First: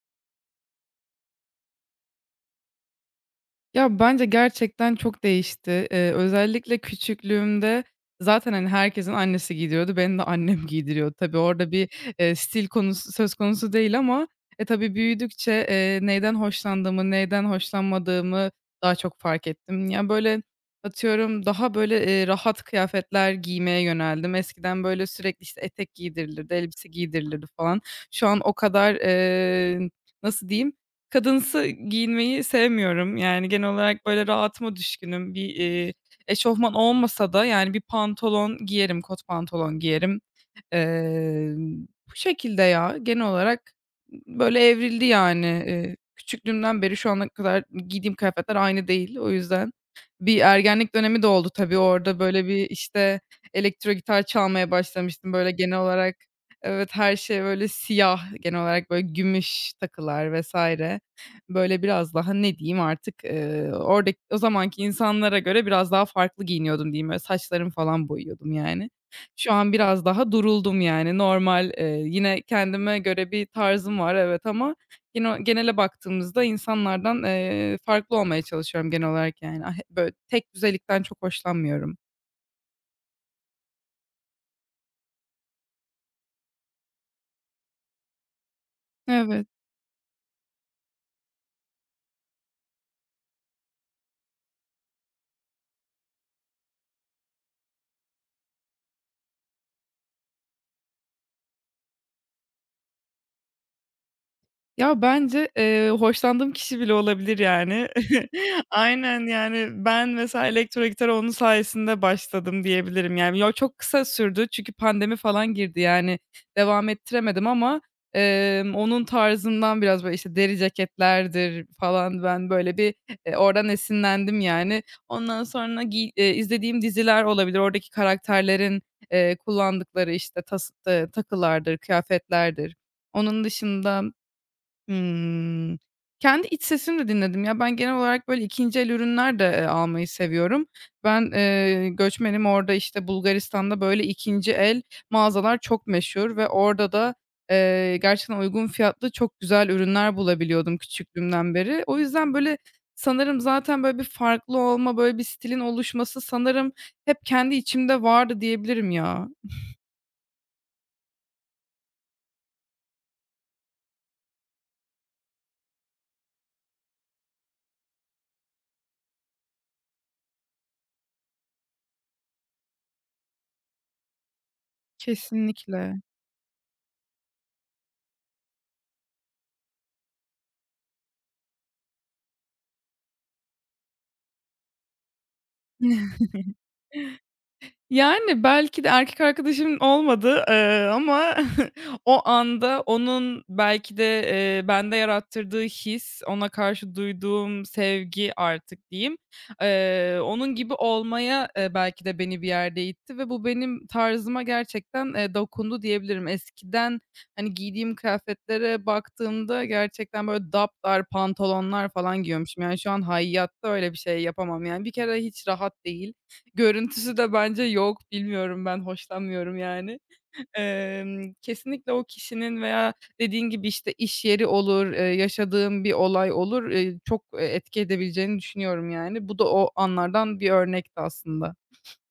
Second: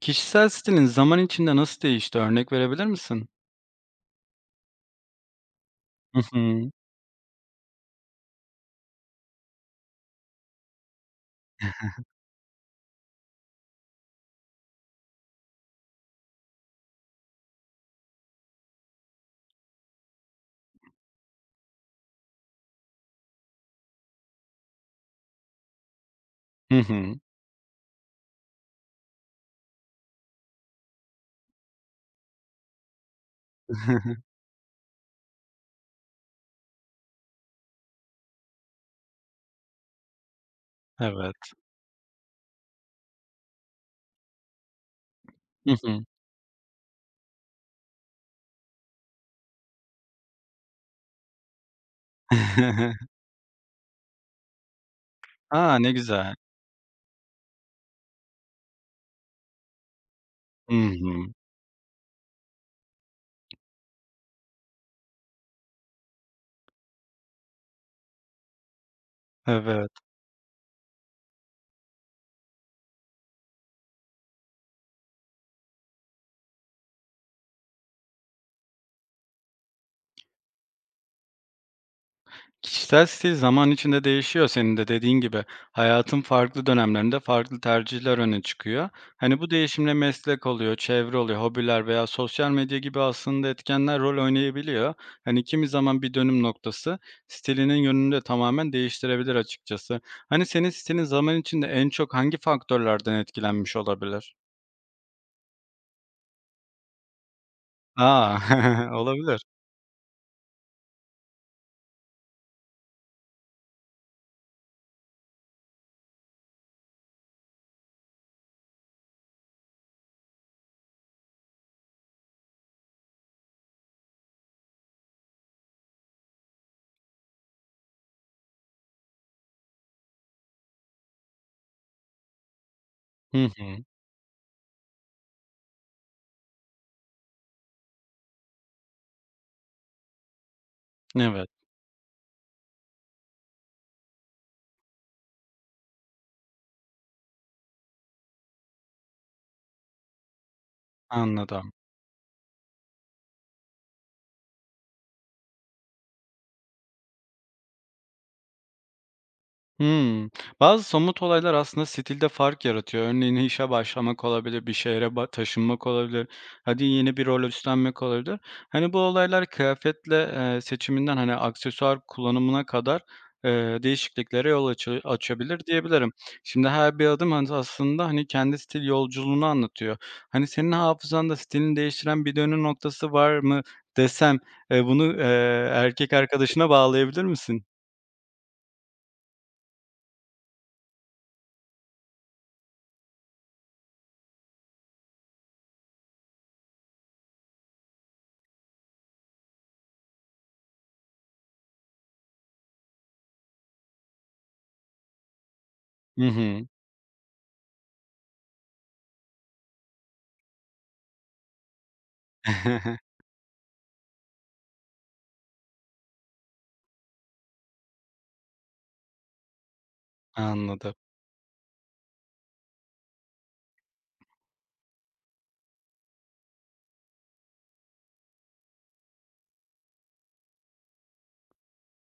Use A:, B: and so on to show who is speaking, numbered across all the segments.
A: Kişisel stilin zaman içinde nasıl değişti? Örnek verebilir misin?
B: Ya, bence gerçekten çok değişti. Eee,
A: Hı hı.
B: özellikle küçüklüğümde zaten, hani, herkesin annesi giydiriyordu, beni de annem giydiriyordu. Tabii orada bir, stil konusu söz konusu değil ama, tabii büyüdükçe, neyden hoşlandığımı, neyden hoşlanmadığımı daha çok fark ettim. Ya, böyle, atıyorum, daha, böyle, rahat kıyafetler giymeye yöneldim. Eskiden, böyle, sürekli, işte, etek giydirilirdi,
A: Hı
B: elbise
A: hı.
B: giydirilirdi falan. Şu an o kadar, nasıl diyeyim, kadınsı giyinmeyi sevmiyorum. Yani, genel olarak, böyle, rahatıma düşkünüm. Bir, eşofman olmasa da, yani, bir pantolon giyerim, kot pantolon giyerim.
A: Evet.
B: Bu şekilde ya, genel olarak, böyle, evrildi yani.
A: Hı
B: Eee,
A: hı.
B: küçüklüğümden beri şu ana kadar giydiğim kıyafetler aynı değil. O yüzden bir ergenlik dönemi de oldu tabii. Orada, böyle, bir, işte, elektro gitar çalmaya başlamıştım. Böyle,
A: A!
B: genel
A: Ne
B: olarak.
A: güzel.
B: Evet, her şey, böyle, siyah, genel olarak, böyle, gümüş takılar
A: Hı
B: vesaire.
A: hı.
B: Böyle, biraz daha ne diyeyim artık, oradaki o zamanki insanlara göre biraz daha farklı giyiniyordum diyeyim. Böyle, saçlarımı falan boyuyordum yani. Şu an
A: Evet.
B: biraz daha duruldum yani. Normal, yine kendime göre bir tarzım var, evet ama gene genele baktığımızda insanlardan, farklı olmaya çalışıyorum genel olarak yani. Ah, he, Böyle tek düzelikten çok hoşlanmıyorum.
A: Kişisel stil zaman içinde değişiyor senin de dediğin gibi. Hayatın farklı dönemlerinde farklı tercihler öne çıkıyor. Hani,
B: Evet.
A: bu değişimle meslek oluyor, çevre oluyor, hobiler veya sosyal medya gibi aslında etkenler rol oynayabiliyor. Hani kimi zaman bir dönüm noktası stilinin yönünü de tamamen değiştirebilir açıkçası. Hani senin stilin zaman içinde en çok hangi faktörlerden etkilenmiş olabilir?
B: Ya, bence, hoşlandığım kişi bile olabilir yani.
A: Aa
B: Aynen,
A: olabilir.
B: yani, ben mesela elektro gitara onun sayesinde başladım diyebilirim. Yani, ya çok kısa sürdü çünkü pandemi falan girdi, yani, devam ettiremedim ama, onun tarzından biraz, böyle, işte, deri ceketlerdir falan ben böyle bir, oradan esinlendim, yani. Ondan sonra giy izlediğim diziler olabilir. Oradaki karakterlerin, kullandıkları, işte, tas takılardır, kıyafetlerdir.
A: Hı
B: Onun
A: hı.
B: dışında. Hımm. Kendi iç sesimi de dinledim. Ya, ben genel olarak, böyle, ikinci el ürünler de, almayı seviyorum. Ben,
A: Evet,
B: göçmenim. Orada, işte, Bulgaristan'da, böyle, ikinci el mağazalar çok meşhur ve orada da, gerçekten uygun fiyatlı çok güzel ürünler bulabiliyordum küçüklüğümden
A: anladım.
B: beri. O yüzden, böyle, sanırım zaten, böyle, bir farklı olma, böyle, bir stilin oluşması sanırım hep kendi içimde vardı diyebilirim ya.
A: Hmm. Bazı somut olaylar aslında stilde fark yaratıyor. Örneğin işe başlamak olabilir, bir şehre ba taşınmak olabilir, hadi yeni bir rol üstlenmek olabilir. Hani, bu olaylar kıyafetle, seçiminden, hani, aksesuar kullanımına kadar, değişikliklere yol açı açabilir
B: Kesinlikle.
A: diyebilirim. Şimdi her bir adım as aslında, hani, kendi stil yolculuğunu anlatıyor. Hani, senin hafızanda stilini değiştiren bir dönüm noktası var mı desem, bunu, erkek arkadaşına bağlayabilir misin?
B: Yani, belki de erkek arkadaşım olmadı, ama o anda onun belki de, bende yarattırdığı his, ona karşı duyduğum sevgi artık diyeyim, onun gibi olmaya, belki de beni bir yerde itti ve bu benim tarzıma gerçekten, dokundu
A: Hı
B: diyebilirim.
A: hı.
B: Eskiden, hani, giydiğim kıyafetlere baktığımda gerçekten böyle dapdar pantolonlar falan giyiyormuşum. Yani, şu an hayatta öyle bir şey yapamam. Yani, bir kere hiç rahat değil. Görüntüsü de bence yok. Bilmiyorum ben, hoşlanmıyorum yani.
A: Anladım.
B: Kesinlikle o kişinin veya dediğin gibi, işte, iş yeri olur, yaşadığın bir olay olur, çok, etki edebileceğini düşünüyorum yani. Bu da o anlardan bir örnekti aslında.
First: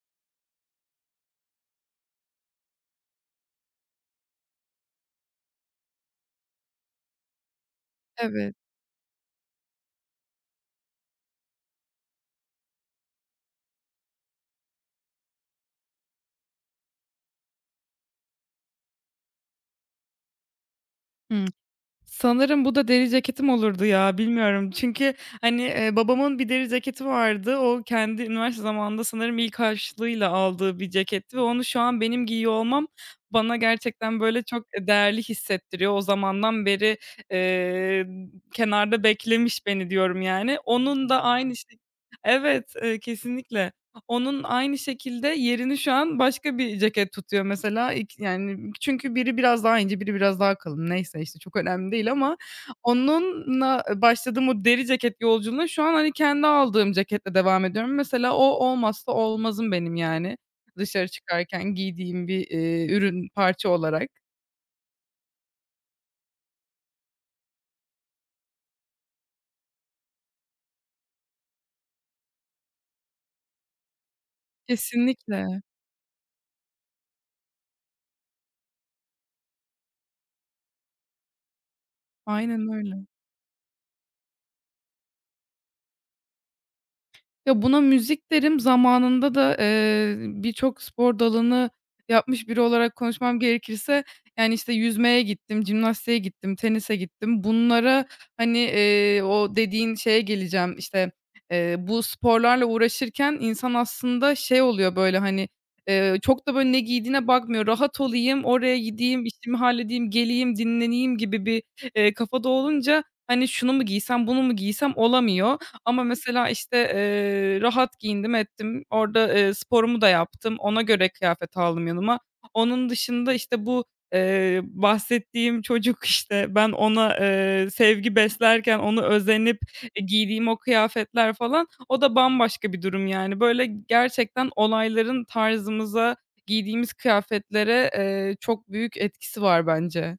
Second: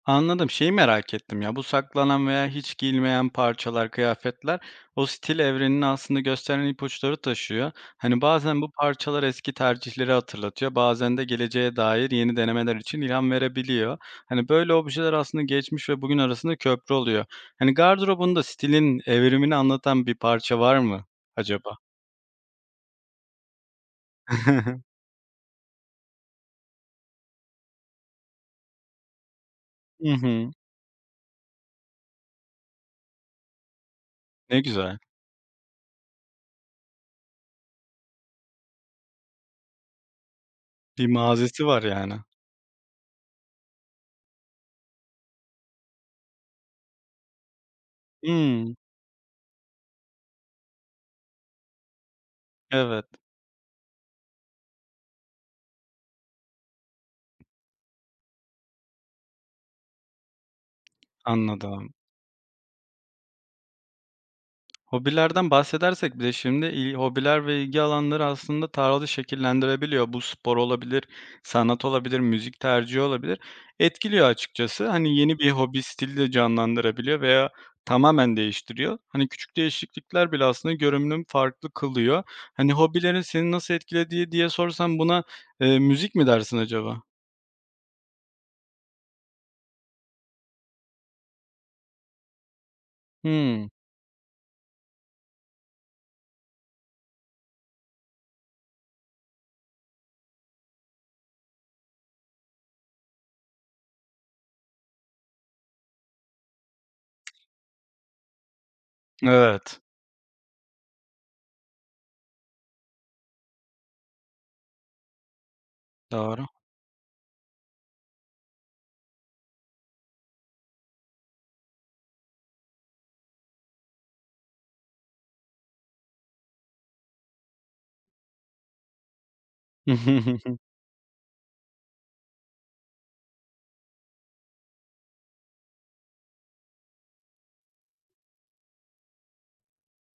A: Anladım. Şeyi merak ettim ya, bu saklanan veya hiç giyilmeyen parçalar, kıyafetler o stil evrenini aslında gösteren ipuçları taşıyor. Hani
B: Evet.
A: bazen bu parçalar eski tercihleri hatırlatıyor, bazen de geleceğe dair yeni denemeler için ilham verebiliyor. Hani böyle objeler aslında geçmiş ve bugün arasında köprü oluyor. Hani gardırobunda stilin evrimini anlatan bir parça var mı
B: Hı.
A: acaba?
B: Sanırım bu da deri ceketim olurdu ya, bilmiyorum. Çünkü, hani, babamın bir deri ceketi vardı. O kendi üniversite zamanında sanırım ilk
A: Hı
B: harçlığıyla
A: hı.
B: aldığı bir ceketti ve onu şu an benim giyiyor olmam bana gerçekten, böyle,
A: Ne
B: çok,
A: güzel.
B: değerli hissettiriyor. O zamandan beri, eee, kenarda beklemiş beni diyorum yani.
A: Bir
B: Onun da aynı
A: mazisi
B: şey.
A: var yani.
B: Evet, kesinlikle. Onun aynı şekilde yerini şu an başka bir ceket tutuyor mesela. Yani,
A: Hımm.
B: çünkü biri biraz daha ince, biri biraz daha kalın. Neyse, işte, çok önemli değil ama
A: Evet,
B: onunla başladığım o deri ceket yolculuğuna şu an, hani, kendi aldığım ceketle devam ediyorum. Mesela o olmazsa olmazım benim yani dışarı çıkarken
A: anladım.
B: giydiğim bir, ürün, parça olarak.
A: Hobilerden bahsedersek bile şimdi il hobiler ve ilgi alanları aslında tarzı şekillendirebiliyor. Bu spor olabilir, sanat olabilir, müzik tercihi olabilir. Etkiliyor açıkçası. Hani yeni bir
B: Kesinlikle.
A: hobi stili de canlandırabiliyor veya tamamen değiştiriyor. Hani küçük değişiklikler bile aslında görünümü farklı kılıyor.
B: Aynen
A: Hani
B: öyle.
A: hobilerin seni nasıl etkilediği diye sorsam buna, müzik mi dersin acaba?
B: Ya, buna müzik derim. Zamanında da, birçok spor dalını yapmış biri olarak konuşmam
A: Hımm.
B: gerekirse, yani, işte, yüzmeye gittim, jimnastiğe gittim, tenise gittim. Bunlara, hani, o dediğin şeye geleceğim, işte, bu sporlarla uğraşırken insan aslında şey oluyor, böyle, hani, çok da, böyle, ne giydiğine bakmıyor. Rahat olayım, oraya gideyim, işimi
A: Evet,
B: halledeyim, geleyim, dinleneyim gibi bir, kafada olunca, hani, şunu mu giysem, bunu mu giysem olamıyor. Ama
A: doğru.
B: mesela, işte, rahat giyindim ettim. Orada, sporumu da yaptım. Ona göre kıyafet aldım yanıma. Onun dışında, işte, bu, bahsettiğim çocuk, işte, ben ona, sevgi beslerken onu özenip, giydiğim o kıyafetler falan, o da bambaşka bir durum yani. Böyle gerçekten olayların tarzımıza, giydiğimiz kıyafetlere, çok büyük etkisi var bence.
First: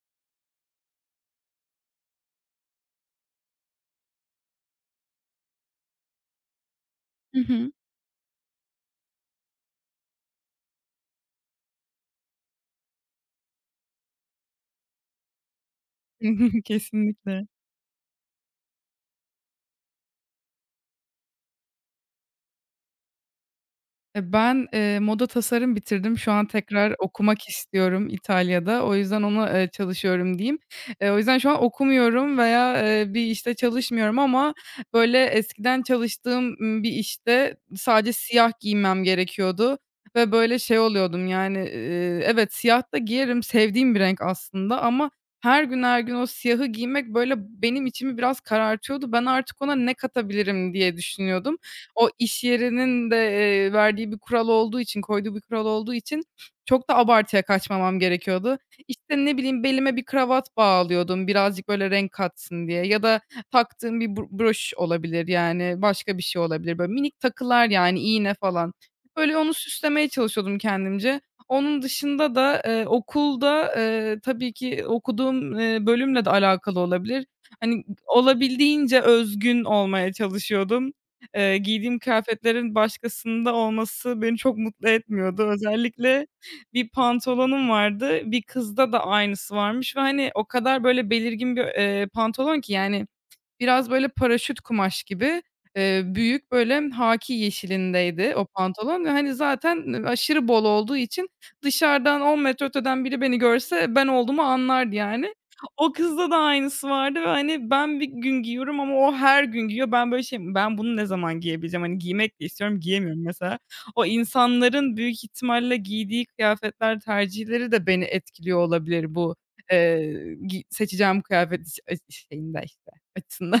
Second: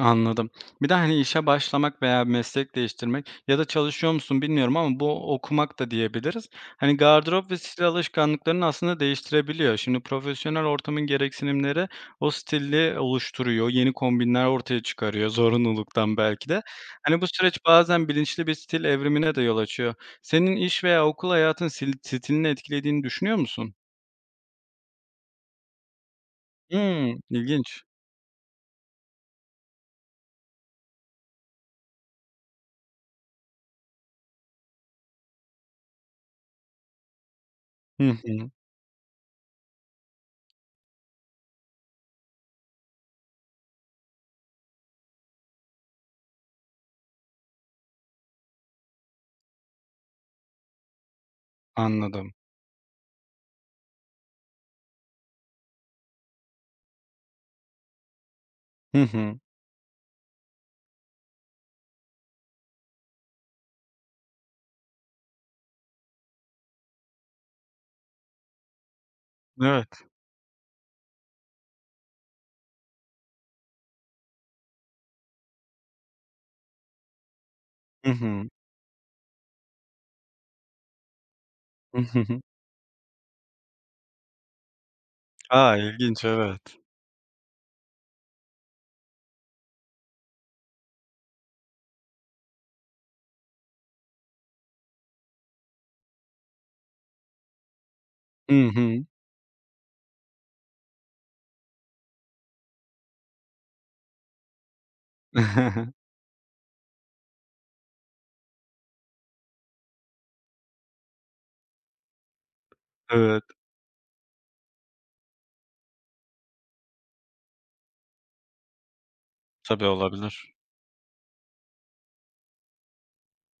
A: Anladım. Bir de, hani, işe başlamak veya meslek değiştirmek ya da çalışıyor musun bilmiyorum ama bu okumak da diyebiliriz. Hani, gardırop ve stil alışkanlıklarını aslında değiştirebiliyor. Şimdi profesyonel ortamın gereksinimleri o stili oluşturuyor, yeni kombinler ortaya çıkarıyor zorunluluktan belki de. Hani, bu
B: Kesinlikle.
A: süreç bazen bilinçli bir stil evrimine de yol açıyor. Senin iş veya okul hayatın sil stilini etkilediğini düşünüyor musun?
B: Ben, moda tasarım bitirdim. Şu an tekrar
A: Hımm,
B: okumak
A: ilginç.
B: istiyorum İtalya'da. O yüzden ona, çalışıyorum diyeyim. O yüzden şu an okumuyorum veya, bir işte çalışmıyorum ama böyle eskiden çalıştığım, bir işte
A: Hı
B: sadece
A: hı,
B: siyah giymem gerekiyordu ve böyle şey oluyordum yani, evet, siyah da giyerim, sevdiğim bir renk aslında ama her gün her gün o siyahı giymek böyle benim içimi biraz karartıyordu. Ben artık ona ne katabilirim diye düşünüyordum. O
A: anladım.
B: iş yerinin de, verdiği bir kural olduğu için, koyduğu bir kural olduğu için çok da abartıya kaçmamam gerekiyordu.
A: Hı
B: İşte, ne
A: hı,
B: bileyim, belime bir kravat bağlıyordum birazcık böyle renk katsın diye ya da taktığım bir broş olabilir, yani, başka bir şey olabilir. Böyle minik takılar, yani, iğne falan. Böyle onu
A: evet.
B: süslemeye çalışıyordum kendimce. Onun dışında da, okulda, tabii ki okuduğum, bölümle de alakalı olabilir. Hani,
A: Hı hı.
B: olabildiğince özgün olmaya çalışıyordum. Giydiğim
A: Hı hı.
B: kıyafetlerin başkasında olması beni çok mutlu etmiyordu.
A: A! İlginç
B: Özellikle
A: evet.
B: bir pantolonum vardı. Bir kızda da aynısı varmış ve, hani, o kadar böyle belirgin bir, pantolon ki yani. Biraz böyle paraşüt kumaş gibi, büyük böyle hâkî yeşilindeydi o
A: Hı hı.
B: pantolon ve, hani, zaten, aşırı bol olduğu için dışarıdan 10 metre öteden biri beni görse ben olduğumu anlardı yani. O kızda da aynısı vardı ve, hani, ben bir gün giyiyorum ama o her gün giyiyor. Ben böyle şeyim, ben bunu ne zaman giyebileceğim? Hani, giymek de istiyorum, giyemiyorum
A: Evet,
B: mesela. O insanların büyük ihtimalle giydiği kıyafetler tercihleri de beni etkiliyor olabilir bu,
A: tabii olabilir.
B: gi seçeceğim kıyafet ş şeyinde açısından.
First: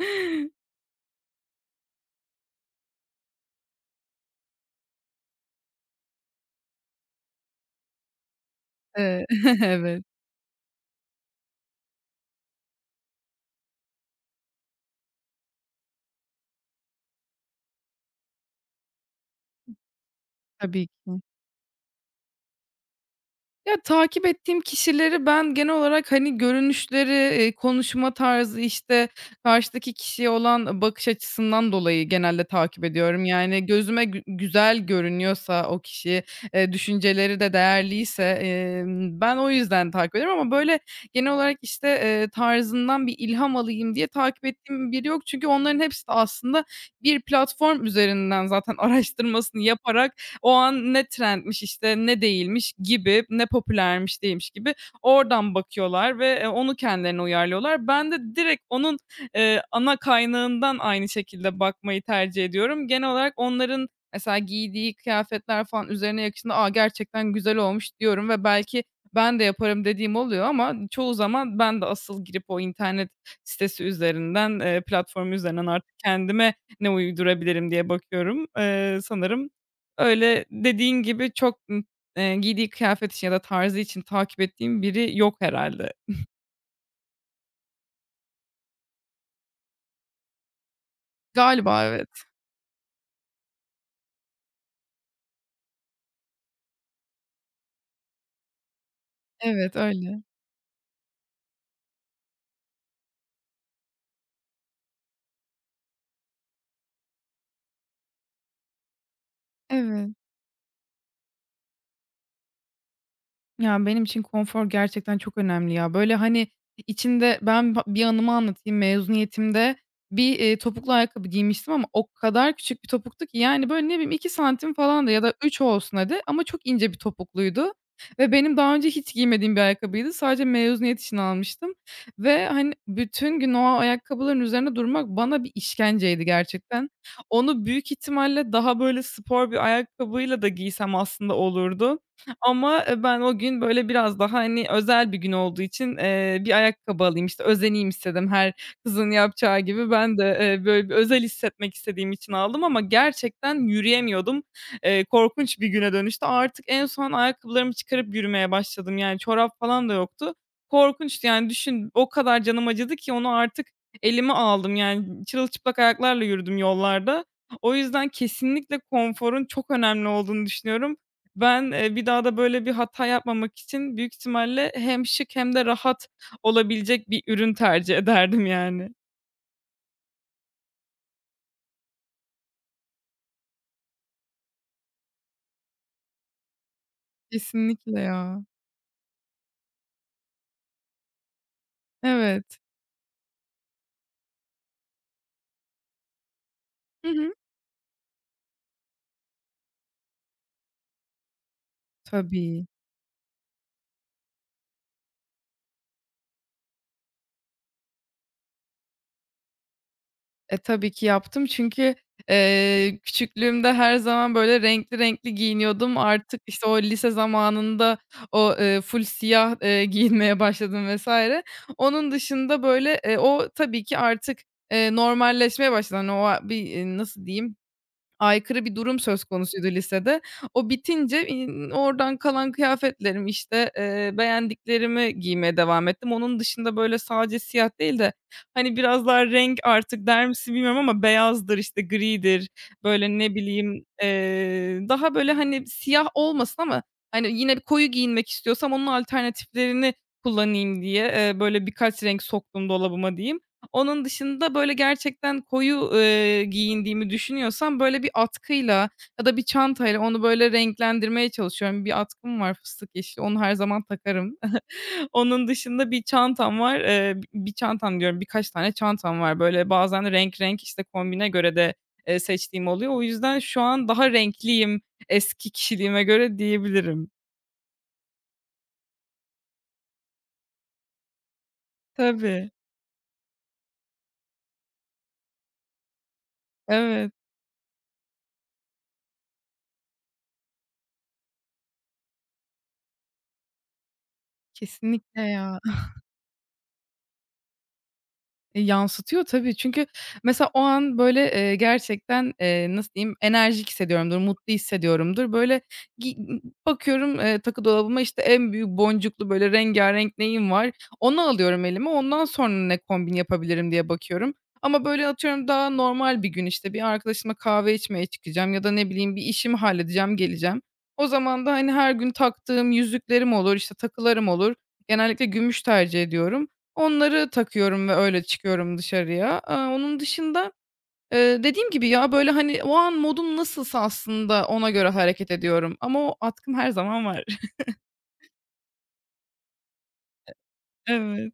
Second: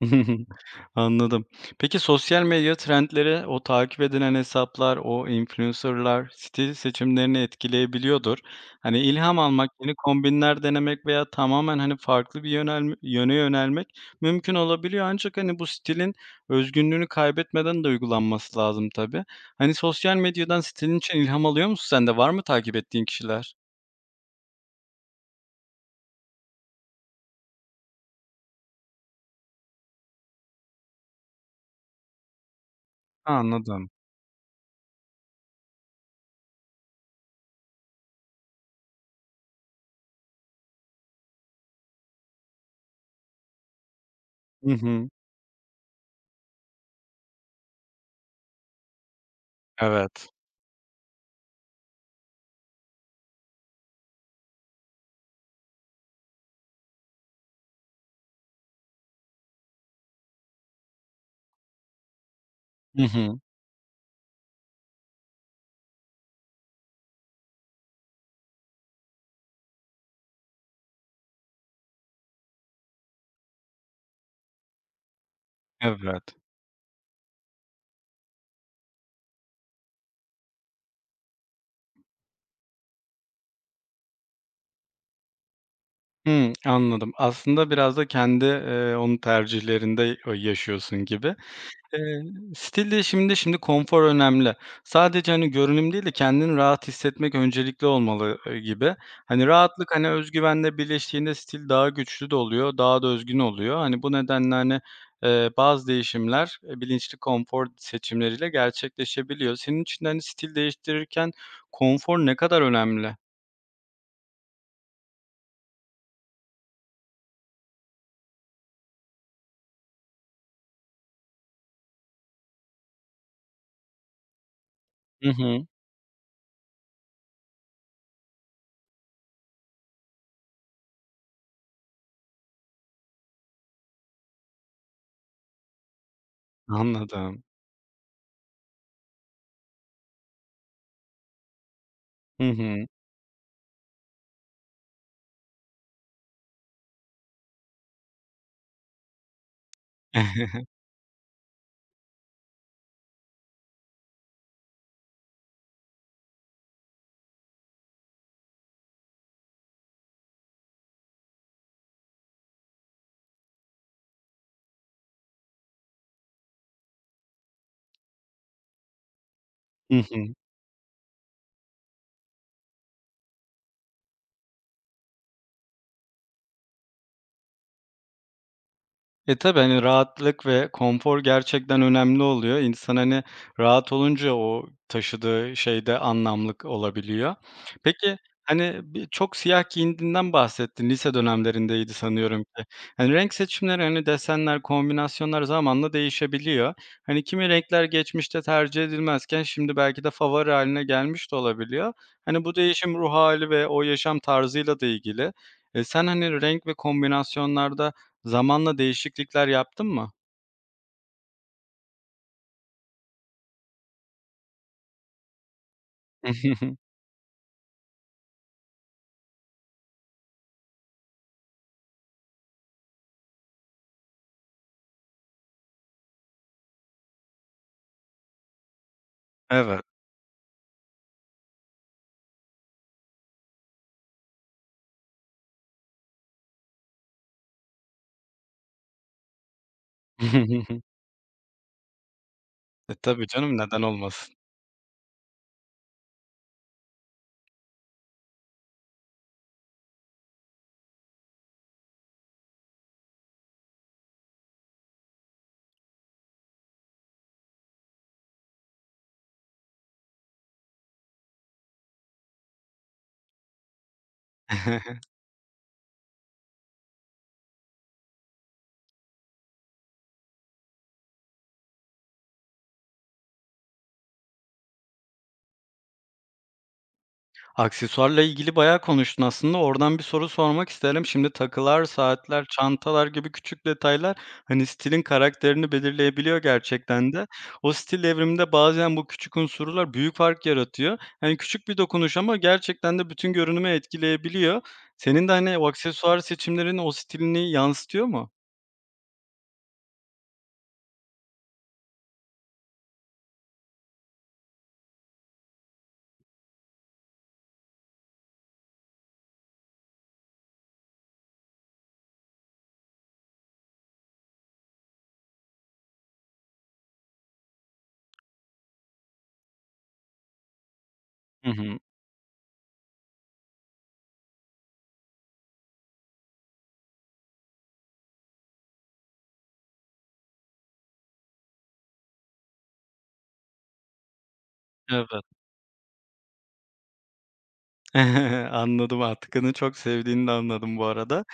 A: Anladım. Peki sosyal medya trendleri, o takip edilen hesaplar, o influencer'lar stil seçimlerini etkileyebiliyordur. Hani
B: Eee
A: ilham almak, yeni
B: Evet,
A: kombinler denemek veya tamamen, hani, farklı bir yönelme yöne yönelmek mümkün olabiliyor ancak, hani, bu stilin özgünlüğünü kaybetmeden de uygulanması lazım tabii. Hani sosyal medyadan
B: tabii
A: stilin için
B: ki.
A: ilham alıyor musun sen de? Var mı takip ettiğin kişiler?
B: Ya, takip ettiğim kişileri ben genel olarak, hani, görünüşleri, konuşma tarzı, işte, karşıdaki kişiye olan bakış açısından dolayı genelde takip ediyorum. Yani,
A: Anladım.
B: gözüme güzel görünüyorsa o kişi, düşünceleri de değerliyse, ben o yüzden takip ediyorum ama, böyle, genel olarak, işte, tarzından bir ilham alayım diye takip
A: Hı
B: ettiğim
A: hı.
B: biri yok. Çünkü onların hepsi de aslında bir platform üzerinden zaten araştırmasını yaparak
A: Evet.
B: o an ne trendmiş, işte, ne değilmiş gibi, ne popülermiş, değilmiş gibi oradan bakıyorlar ve, onu kendilerine uyarlıyorlar. Ben de direkt onun, ana kaynağından aynı şekilde bakmayı tercih ediyorum.
A: Hı
B: Genel olarak
A: hı.
B: onların mesela giydiği kıyafetler falan üzerine yakıştığında, "A, gerçekten güzel olmuş." diyorum ve belki ben de yaparım dediğim oluyor ama çoğu zaman ben de asıl girip o internet sitesi üzerinden, platformu üzerinden artık
A: Evet.
B: kendime ne uydurabilirim diye bakıyorum. Sanırım öyle dediğin gibi çok, giydiği kıyafet için ya da tarzı için takip ettiğim biri yok herhâlde.
A: Hımm, anladım. Aslında biraz da kendi, onun tercihlerinde o yaşıyorsun gibi.
B: Galiba evet.
A: Eee, stil değişiminde şimdi konfor önemli. Sadece, hani, görünüm değil de kendini rahat hissetmek öncelikli olmalı, gibi. Hani,
B: Evet,
A: rahatlık, hani,
B: öyle.
A: öz güvenle birleştiğinde stil daha güçlü de oluyor, daha da özgün oluyor. Hani, bu nedenle, hani, bazı değişimler, bilinçli konfor seçimleriyle gerçekleşebiliyor. Senin için
B: Evet.
A: de, hani, stil değiştirirken konfor ne kadar önemli?
B: Ya, benim için konfor gerçekten çok önemli ya. Böyle, hani, içinde ben bir anımı anlatayım. Mezuniyetimde bir, topuklu ayakkabı giymiştim ama o kadar küçük bir topuktu ki, yani, böyle, ne bileyim 2 santim falan da ya
A: Hı
B: da 3
A: hı.
B: olsun hadi ama çok ince bir topukluydu ve benim daha önce hiç giymediğim bir ayakkabıydı. Sadece mezuniyet için almıştım ve, hani, bütün gün o ayakkabıların üzerine durmak bana bir işkenceydi gerçekten.
A: Anladım.
B: Onu büyük ihtimalle daha, böyle, spor bir ayakkabıyla da giysem aslında olurdu
A: Hı
B: ama,
A: hı.
B: ben o gün, böyle, biraz daha, hani, özel bir gün olduğu için, bir ayakkabı alayım, işte, özeneyim istedim her kızın yapacağı gibi. Ben de, böyle, bir özel hissetmek istediğim için aldım ama gerçekten yürüyemiyordum. Korkunç bir güne dönüştü. Artık en son ayakkabılarımı çıkarıp yürümeye başladım. Yani çorap falan da yoktu. Korkunçtu, yani, düşün, o kadar canım acıdı ki onu artık elime aldım. Yani çırılçıplak ayaklarla yürüdüm yollarda. O yüzden kesinlikle konforun çok
A: Hı
B: önemli
A: hı.
B: olduğunu düşünüyorum. Ben, bir daha da böyle bir hata yapmamak için büyük ihtimalle hem şık hem de rahat olabilecek bir ürün tercih ederdim yani.
A: E, tabii, hani, rahatlık ve konfor gerçekten önemli oluyor. İnsan, hani, rahat olunca o taşıdığı şeyde anlamlık olabiliyor.
B: Kesinlikle
A: Peki,
B: ya.
A: hani, bir çok siyah giyindiğinden bahsettin. Lise dönemlerindeydi sanıyorum
B: Evet.
A: ki. Hani, renk seçimleri, hani, desenler, kombinasyonlar zamanla değişebiliyor.
B: Hı
A: Hani,
B: hı.
A: kimi renkler geçmişte tercih edilmezken şimdi belki de favori haline gelmiş de olabiliyor. Hani, bu
B: Tabii.
A: değişim ruh hali ve o yaşam tarzıyla da ilgili. Sen, hani, renk ve kombinasyonlarda zamanla değişiklikler yaptın mı?
B: Tabii ki yaptım çünkü, küçüklüğümde her zaman böyle renkli renkli giyiniyordum. Artık, işte, o lise zamanında o, full siyah, giyinmeye başladım vesaire. Onun dışında böyle, o tabii ki artık, normalleşmeye başladı. Hani, o bir, nasıl diyeyim? Aykırı bir durum söz konusuydu
A: Evet.
B: lisede. O bitince, oradan kalan kıyafetlerim işte, beğendiklerimi giymeye devam ettim. Onun dışında, böyle, sadece siyah değil de, hani, biraz daha renk artık der misin bilmiyorum ama beyazdır, işte, gridir,
A: E,
B: böyle,
A: tabii
B: ne
A: canım, neden
B: bileyim,
A: olmasın.
B: daha, böyle, hani, siyah olmasın ama, hani, yine koyu giyinmek istiyorsam onun alternatiflerini kullanayım diye, böyle, birkaç renk soktum dolabıma diyeyim. Onun dışında, böyle, gerçekten koyu, giyindiğimi düşünüyorsam, böyle, bir atkıyla ya da bir çantayla onu, böyle, renklendirmeye çalışıyorum. Bir atkım var fıstık yeşili, onu her zaman takarım. Onun dışında bir çantam var. B bir çantam diyorum, birkaç tane çantam var. Böyle, bazen renk renk, işte, kombine göre de, seçtiğim oluyor. O yüzden şu an daha renkliyim eski kişiliğime göre diyebilirim.
A: Aksesuarla ilgili bayağı konuştun aslında. Oradan bir soru sormak isterim. Şimdi takılar, saatler,
B: Tabii.
A: çantalar gibi küçük detaylar, hani, stilin karakterini belirleyebiliyor gerçekten
B: Evet.
A: de. O stil evriminde bazen bu küçük unsurlar büyük fark yaratıyor. Hani, küçük bir dokunuş ama gerçekten de bütün görünümü etkileyebiliyor.
B: Kesinlikle
A: Senin de, hani,
B: ya.
A: o aksesuar seçimlerin o stilini yansıtıyor mu?
B: Yansıtıyor tabii. Çünkü mesela o an, böyle, gerçekten, nasıl diyeyim, enerjik hissediyorumdur, mutlu hissediyorumdur. Böyle, gi bakıyorum, takı dolabıma, işte, en büyük boncuklu, böyle, rengârenk neyim var, onu alıyorum elime. Ondan sonra ne kombin yapabilirim diye bakıyorum. Ama, böyle, atıyorum daha normal bir gün, işte, bir arkadaşımla kahve içmeye çıkacağım ya da ne bileyim bir işimi halledeceğim, geleceğim. O zaman
A: Hı
B: da, hani,
A: hı.
B: her gün taktığım yüzüklerim olur, işte, takılarım olur. Genellikle gümüş tercih ediyorum. Onları takıyorum ve öyle çıkıyorum dışarıya. Onun dışında, dediğim gibi ya, böyle, hani, o an modum nasılsa aslında ona göre
A: Evet.
B: hareket ediyorum ama o atkım her zaman var.
A: Anladım, atkını çok sevdiğini de anladım bu arada.
B: Evet.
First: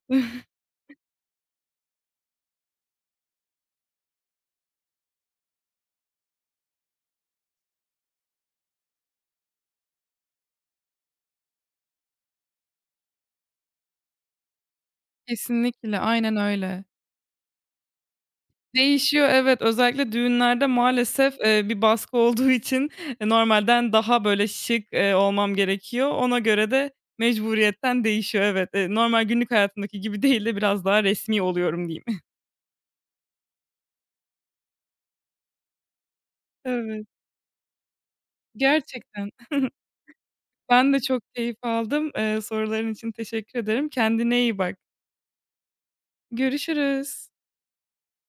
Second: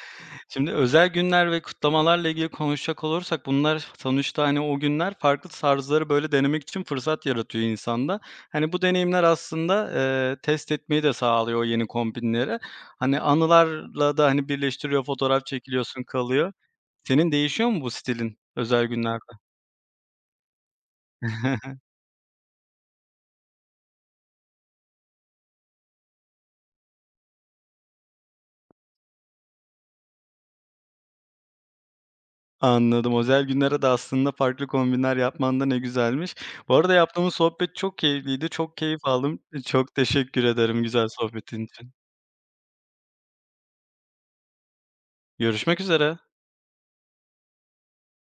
A: Şimdi özel günler ve kutlamalarla ilgili konuşacak olursak bunlar sonuçta, hani, o günler farklı tarzları, böyle, denemek için fırsat yaratıyor insanda. Hani, bu deneyimler aslında, test etmeyi de sağlıyor o yeni kombinleri. Hani, anılarla da, hani, birleştiriyor, fotoğraf
B: Kesinlikle,
A: çekiliyorsun,
B: aynen
A: kalıyor.
B: öyle.
A: Senin değişiyor mu bu stilin özel
B: Değişiyor,
A: günlerde?
B: evet. Özellikle düğünlerde maalesef, bir baskı olduğu için, normalden daha, böyle, şık, olmam gerekiyor. Ona göre de mecburiyetten değişiyor, evet. Normal günlük hayatımdaki gibi değil de biraz daha resmî oluyorum diyeyim.
A: Anladım. Özel günlere de aslında farklı kombinler yapman da ne güzelmiş. Bu arada
B: Evet,
A: yaptığımız sohbet çok keyifliydi. Çok keyif
B: gerçekten.
A: aldım. Çok teşekkür ederim
B: Ben de
A: güzel
B: çok keyif
A: sohbetin için.
B: aldım. Soruların için teşekkür ederim. Kendine iyi bak.
A: Görüşmek üzere.
B: Görüşürüz.